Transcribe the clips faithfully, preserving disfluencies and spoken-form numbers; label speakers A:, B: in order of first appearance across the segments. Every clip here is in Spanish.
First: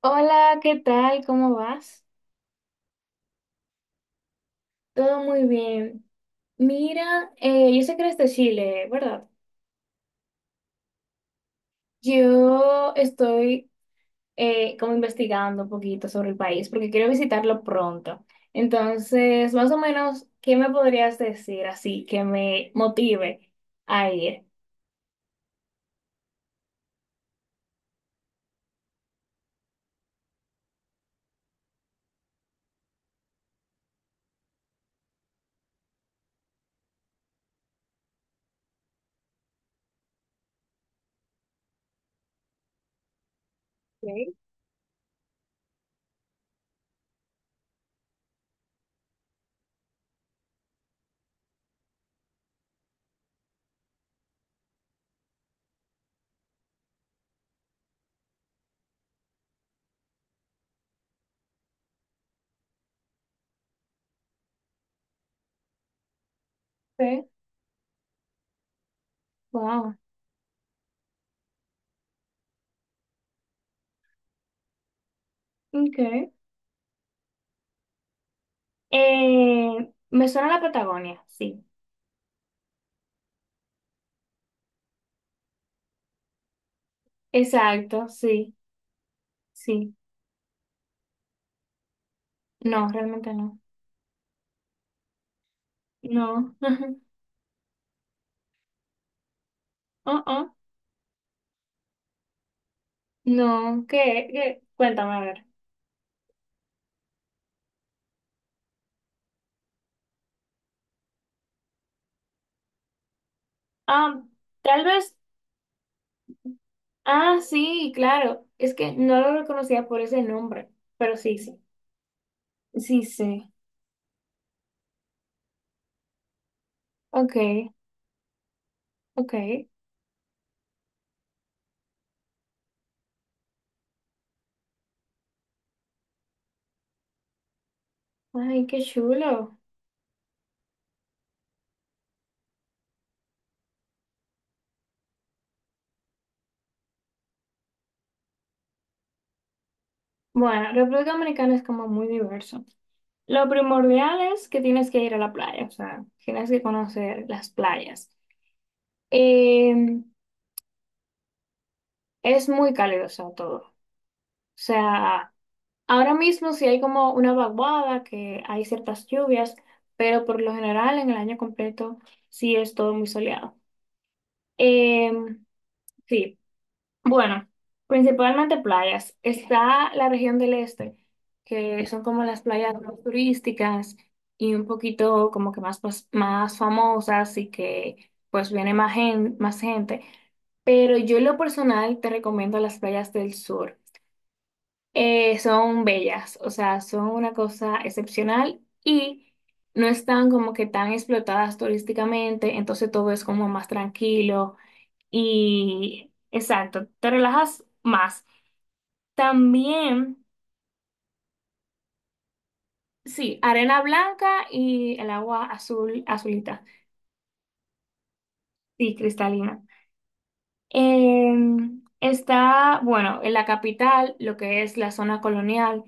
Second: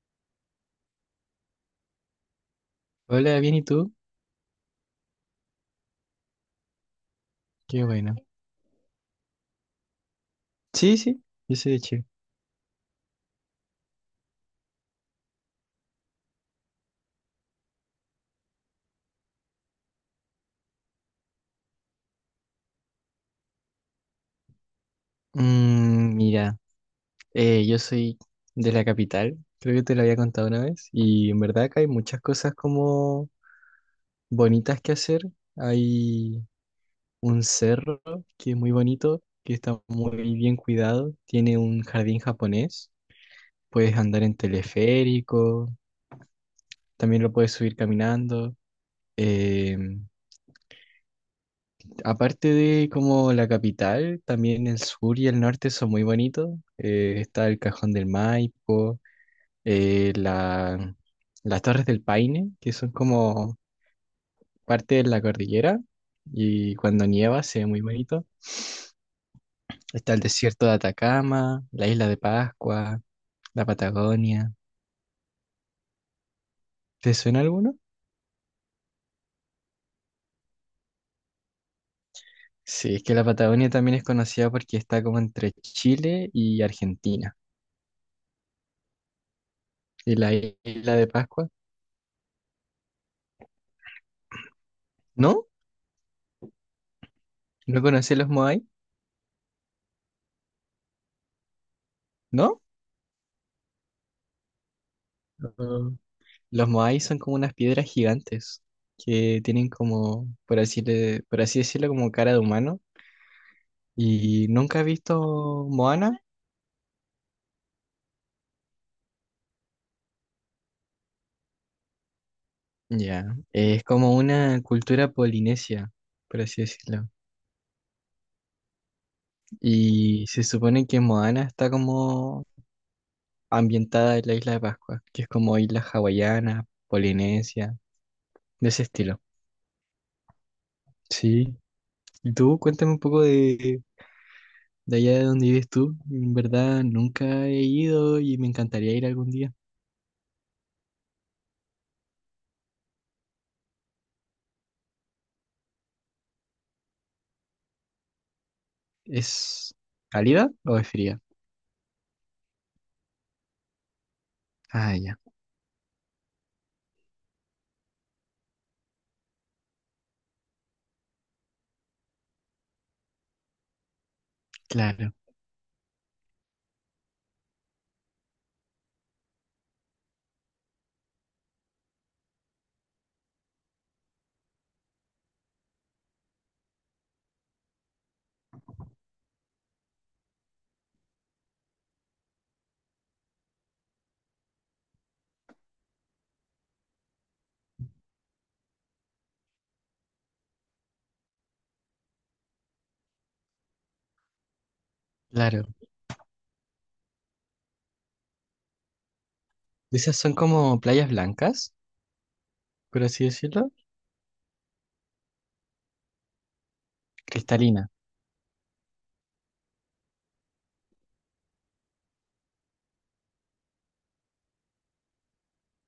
A: Hola, ¿qué tal? ¿Cómo vas?
B: Hola, bien, ¿y tú?
A: Todo muy bien. Mira, eh, yo
B: Qué
A: sé que
B: bueno.
A: eres de Chile, ¿verdad?
B: Sí, sí, yo soy de Chile.
A: Yo estoy eh, como investigando un poquito sobre el país porque quiero visitarlo pronto. Entonces, más o menos, ¿qué me podrías decir así que me motive a ir?
B: Mm, mira, eh, yo soy de la capital, creo que te lo había contado una vez, y en verdad que hay muchas cosas como bonitas que hacer. Hay un cerro que es muy bonito, que está muy bien cuidado, tiene un jardín japonés, puedes andar
A: Ok.
B: en teleférico, también lo puedes subir caminando. em, Aparte de como la capital, también el sur y el norte son muy bonitos. Eh, está el Cajón del Maipo, eh, la- las Torres del Paine, que son como parte de la cordillera, y cuando
A: Sí,
B: nieva se ve muy bonito.
A: wow.
B: Está el desierto de Atacama, la isla de Pascua, la Patagonia.
A: Okay.
B: ¿Te suena alguno?
A: Eh, me suena la Patagonia, sí.
B: Sí, es que la Patagonia también es conocida porque está como entre Chile y Argentina.
A: Exacto, sí, sí.
B: Y la isla de Pascua,
A: No, realmente no.
B: ¿no?
A: No.
B: ¿No conocí los Moai?
A: Uh-uh.
B: ¿No?
A: No, ¿qué? ¿Qué? Cuéntame, a ver.
B: Los Moai son como unas piedras gigantes que tienen como, por así, le- por así decirlo, como cara de humano.
A: Ah,
B: ¿Y nunca he
A: tal vez.
B: visto Moana?
A: Ah, sí, claro. Es que no lo reconocía por ese nombre, pero sí, sí. Sí,
B: Ya,
A: sí.
B: es como una cultura polinesia, por así decirlo.
A: Ok, ok.
B: Y se supone que Moana está como ambientada en la isla de Pascua, que es como isla hawaiana, polinesia,
A: Ay,
B: de
A: qué
B: ese estilo.
A: chulo.
B: Sí. ¿Y tú? Cuéntame un poco de, de allá de donde vives tú. En verdad, nunca he ido y me encantaría ir algún día.
A: Bueno, República Dominicana es como muy diverso. Lo primordial es que tienes que ir a la playa, o sea, tienes que conocer las playas. Eh,
B: ¿Es cálida o es fría?
A: es muy cálido, o sea, todo. O
B: Ah, ya,
A: sea, ahora mismo sí hay como una vaguada, que hay ciertas lluvias, pero por lo general en el año completo sí es todo muy soleado.
B: claro,
A: Em, sí, bueno, principalmente playas. Está la región del este, que son como las playas más turísticas y un poquito como que más, pues, más famosas y que pues viene más, gen- más gente. Pero yo en lo personal te recomiendo las playas del sur, eh, son bellas, o sea, son una cosa excepcional y no están como que tan explotadas turísticamente, entonces todo es como más tranquilo
B: claro.
A: y exacto, te relajas más.
B: Esas
A: También,
B: son como playas blancas, por así
A: sí,
B: decirlo.
A: arena blanca y el agua azul, azulita,
B: Cristalina.
A: sí, cristalina. Em, está, bueno, en la capital, lo que es la zona colonial,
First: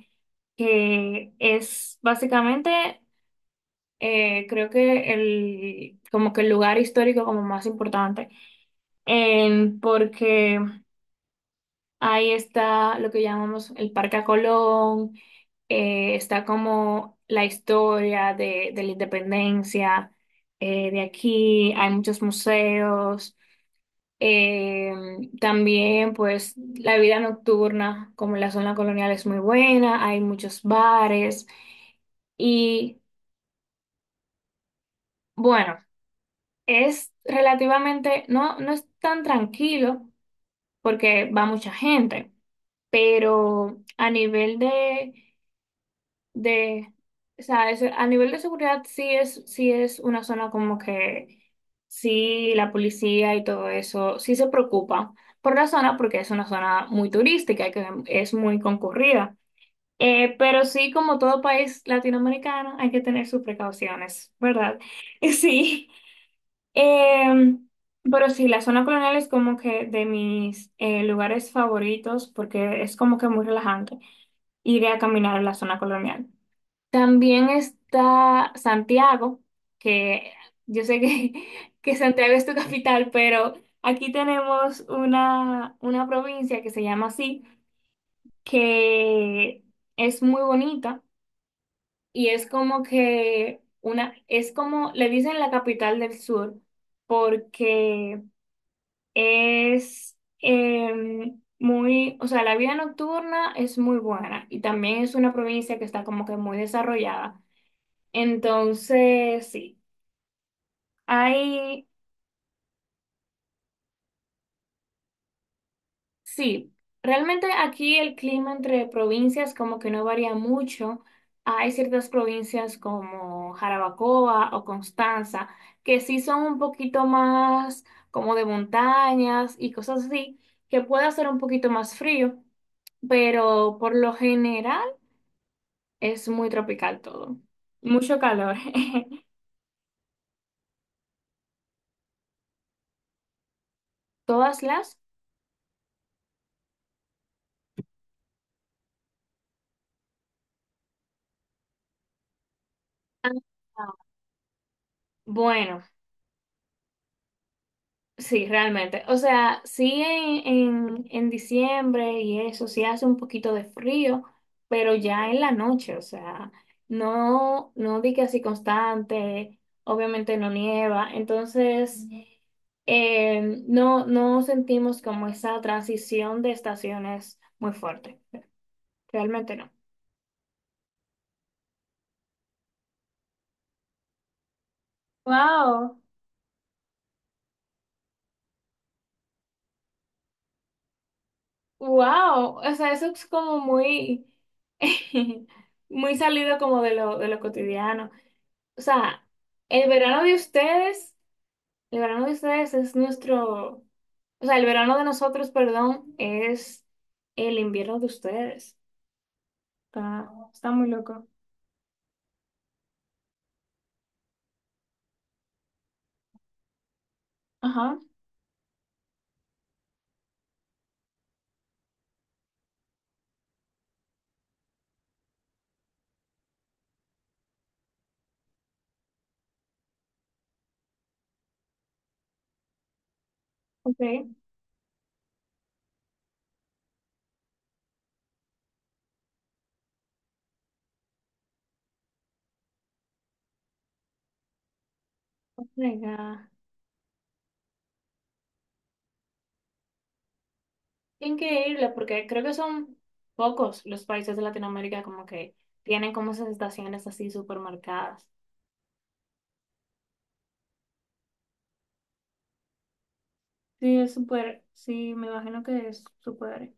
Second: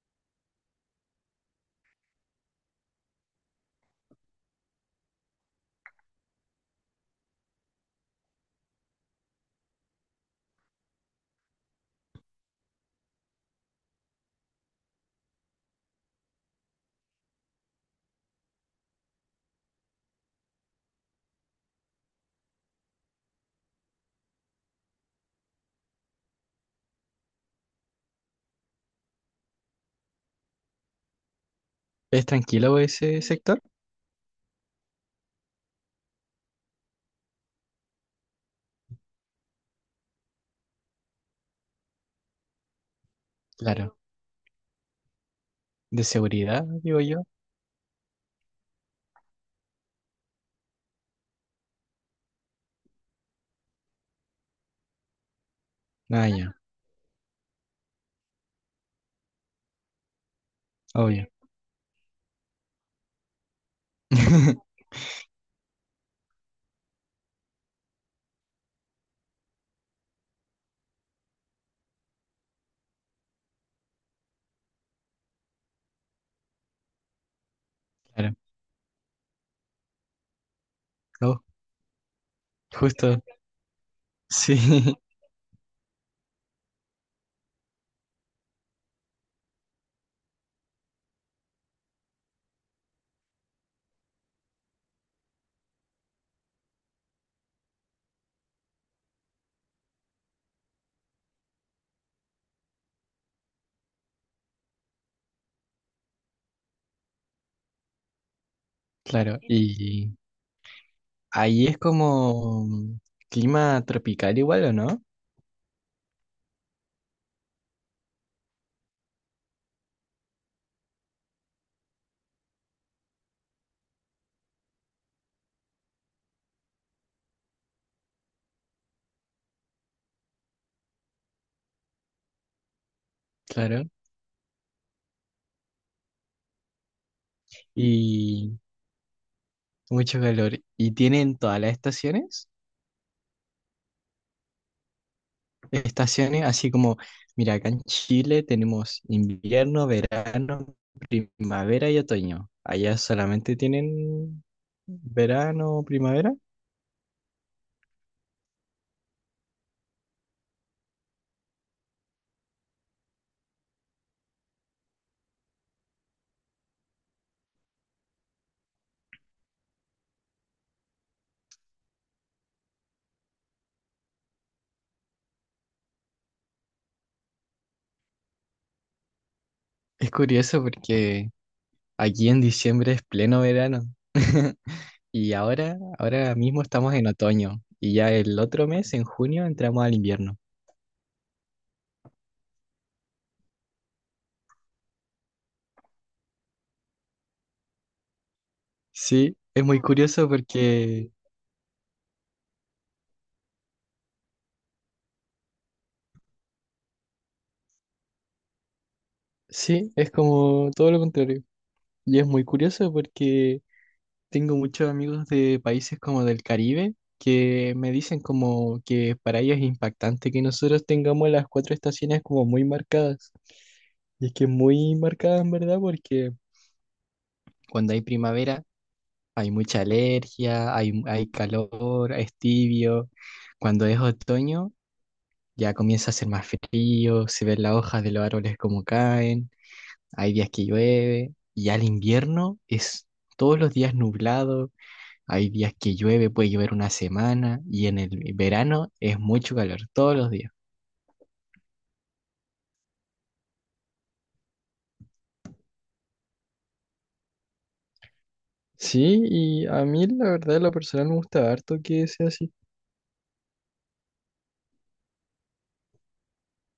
A: que es básicamente, eh, creo que el, como que el lugar histórico como más importante, en- porque ahí está lo que llamamos el Parque a Colón, eh, está como la historia de, de la independencia, eh, de aquí, hay muchos museos, eh, también pues la vida nocturna, como la zona colonial es muy buena, hay muchos bares
B: ¿Es tranquilo
A: y...
B: ese sector?
A: Bueno, es relativamente, no, no es tan tranquilo porque va mucha gente, pero
B: Claro.
A: a nivel de,
B: De seguridad,
A: de,
B: digo yo.
A: o sea, es- a nivel de seguridad sí es, sí es una zona como que sí la policía y todo eso sí se preocupa por la zona porque
B: Ah,
A: es una
B: ya,
A: zona muy turística y que es muy concurrida. Eh, pero sí, como
B: obvio.
A: todo país latinoamericano, hay que tener sus precauciones, ¿verdad? Sí. Em, pero sí, la zona colonial es como que de mis eh, lugares favoritos porque es como que muy relajante ir a caminar en la zona colonial. También
B: Claro.
A: está Santiago, que yo sé que,
B: Oh,
A: que Santiago es tu capital,
B: justo.
A: pero aquí
B: Sí,
A: tenemos una, una provincia que se llama así, que es muy bonita y es como que una, es como, le dicen la capital del sur porque es em, muy, o sea, la vida nocturna es muy buena y también es una provincia que está como que muy desarrollada.
B: claro.
A: Entonces, sí,
B: Y ahí es
A: hay...
B: como clima tropical igual, ¿o no?
A: Sí, realmente aquí el clima entre provincias como que no varía mucho. Hay ciertas provincias como Jarabacoa o Constanza que sí son un poquito más como de montañas y cosas así, que puede hacer un poquito más frío, pero
B: Claro.
A: por lo general es muy tropical todo. Mucho calor.
B: Y mucho calor. ¿Y tienen todas las estaciones?
A: Todas las...
B: Estaciones, así como, mira, acá en Chile tenemos invierno, verano, primavera y otoño. Allá
A: Ah,
B: solamente tienen
A: bueno.
B: verano, primavera.
A: Sí, realmente. O sea, sí en, en, en diciembre y eso, sí hace un poquito de frío, pero ya en la noche, o sea, no, no di que así constante, obviamente no nieva, entonces ujú. eh, no, no sentimos como esa transición de estaciones muy fuerte, realmente no.
B: Es curioso porque aquí en diciembre es pleno verano. Y ahora,
A: Wow,
B: ahora mismo estamos en otoño y ya el otro mes, en junio, entramos al invierno.
A: wow, o sea, eso es como muy, muy salido como de lo, de lo cotidiano. O sea,
B: Sí, es muy
A: el verano
B: curioso
A: de
B: porque,
A: ustedes, el verano de ustedes es nuestro, o sea, el verano de nosotros, perdón, es el invierno de ustedes.
B: sí, es
A: Está, está
B: como
A: muy
B: todo lo
A: loco.
B: contrario. Y es muy curioso porque tengo muchos amigos de países como del Caribe que me
A: Ajá,
B: dicen como que para ellos es impactante que nosotros tengamos las cuatro estaciones como muy marcadas. Y es que es muy marcada en verdad porque cuando hay primavera hay mucha alergia, hay, mu- hay calor, es tibio. Cuando es
A: ok.
B: otoño ya comienza a ser más frío, se ven las hojas de los árboles como caen, hay días que llueve y al invierno es todos los días nublado. Hay días que llueve,
A: Venga.
B: puede llover una semana y en el verano es mucho calor todos los días.
A: Increíble, porque creo que son pocos los países de Latinoamérica como que tienen como esas estaciones así súper marcadas.
B: Sí, y a mí la verdad, en lo personal me gusta harto que sea así.
A: Sí, es súper, sí, me imagino que es súper,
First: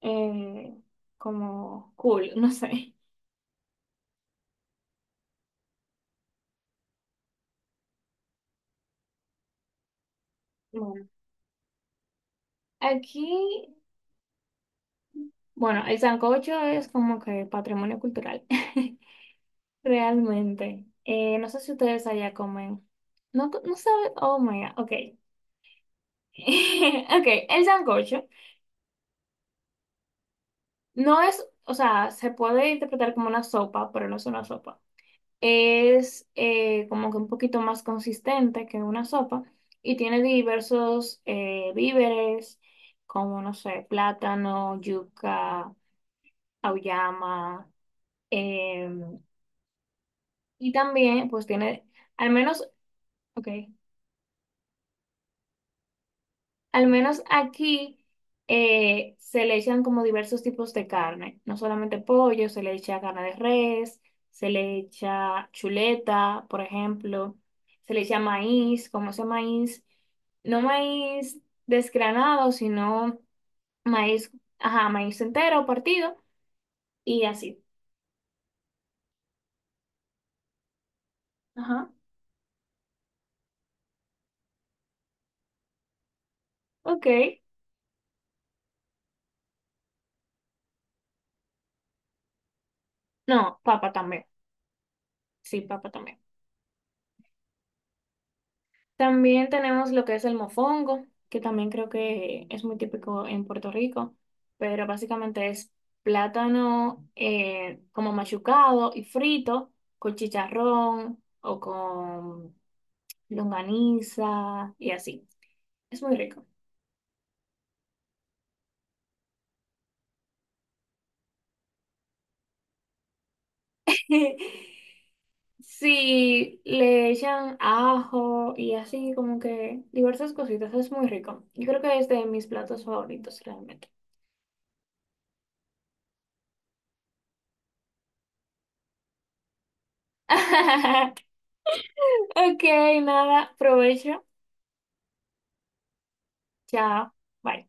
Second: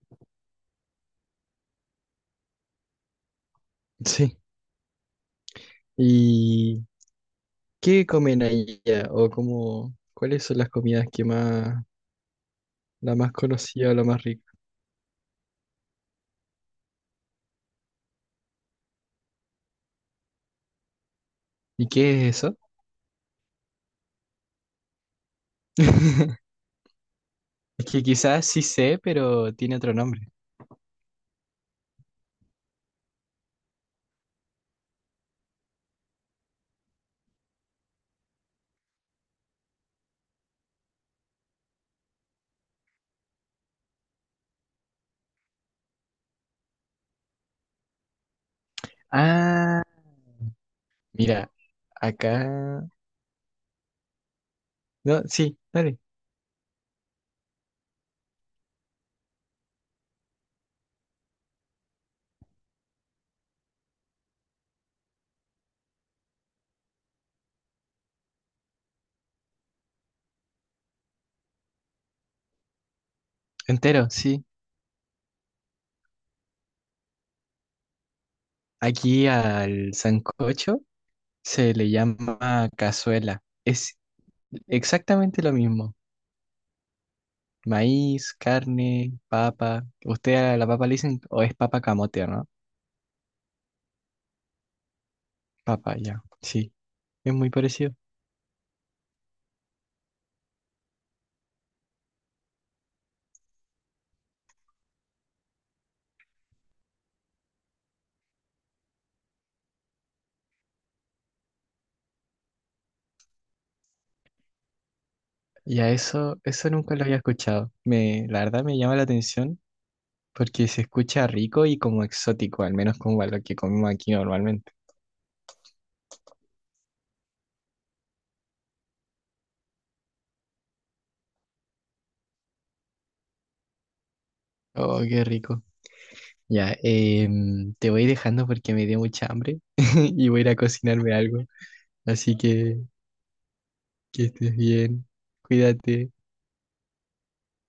A: eh, como cool, no sé.
B: Sí. ¿Y qué comen allá? ¿O cómo, cuáles son las comidas
A: Bueno,
B: que más, la
A: aquí...
B: más conocida o la más rica?
A: Bueno, el sancocho es como que patrimonio cultural, realmente. Eh, no sé si
B: ¿Y
A: ustedes
B: qué
A: allá
B: es eso?
A: comen. No, co- no sabe. Oh my God, ok. Ok, el
B: Es que
A: sancocho
B: quizás sí sé, pero tiene otro nombre.
A: no es, o sea, se puede interpretar como una sopa, pero no es una sopa. Es eh, como que un poquito más consistente que una sopa y tiene diversos eh, víveres, como, no sé, plátano, yuca, auyama. em,
B: Ah,
A: Y también, pues
B: mira,
A: tiene, al menos,
B: acá...
A: ok,
B: No, sí, dale.
A: al menos aquí, eh, se le echan como diversos tipos de carne, no solamente pollo, se le echa carne de res, se le echa chuleta, por ejemplo, se le echa maíz, como ese maíz, no maíz desgranado, sino
B: Entero,
A: maíz,
B: sí.
A: ajá, maíz entero, partido, y así.
B: Aquí al sancocho se le
A: Ajá,
B: llama cazuela. Es exactamente lo mismo.
A: ok.
B: Maíz, carne, papa. Usted a la papa le dicen, o es papa camote, ¿no?
A: No, papa también, sí, papa
B: Papa,
A: también.
B: ya. Sí, es muy parecido.
A: También tenemos lo que es el mofongo, que también creo que es muy típico en Puerto Rico, pero básicamente es plátano, eh, como machucado y frito con chicharrón o con longaniza y así.
B: Y a
A: Es muy
B: eso,
A: rico.
B: eso nunca lo había escuchado. Me, la verdad me llama la atención porque se escucha rico y como exótico, al menos como a lo que comemos aquí normalmente.
A: Sí, le echan ajo y así como que diversas cositas, es muy rico. Yo creo que es de mis platos favoritos realmente.
B: Oh, qué rico. Ya, em, te voy dejando porque me dio mucha hambre y voy a ir a cocinarme algo. Así
A: Ok,
B: que
A: nada, provecho.
B: que estés bien. Cuídate.
A: Chao. Bye.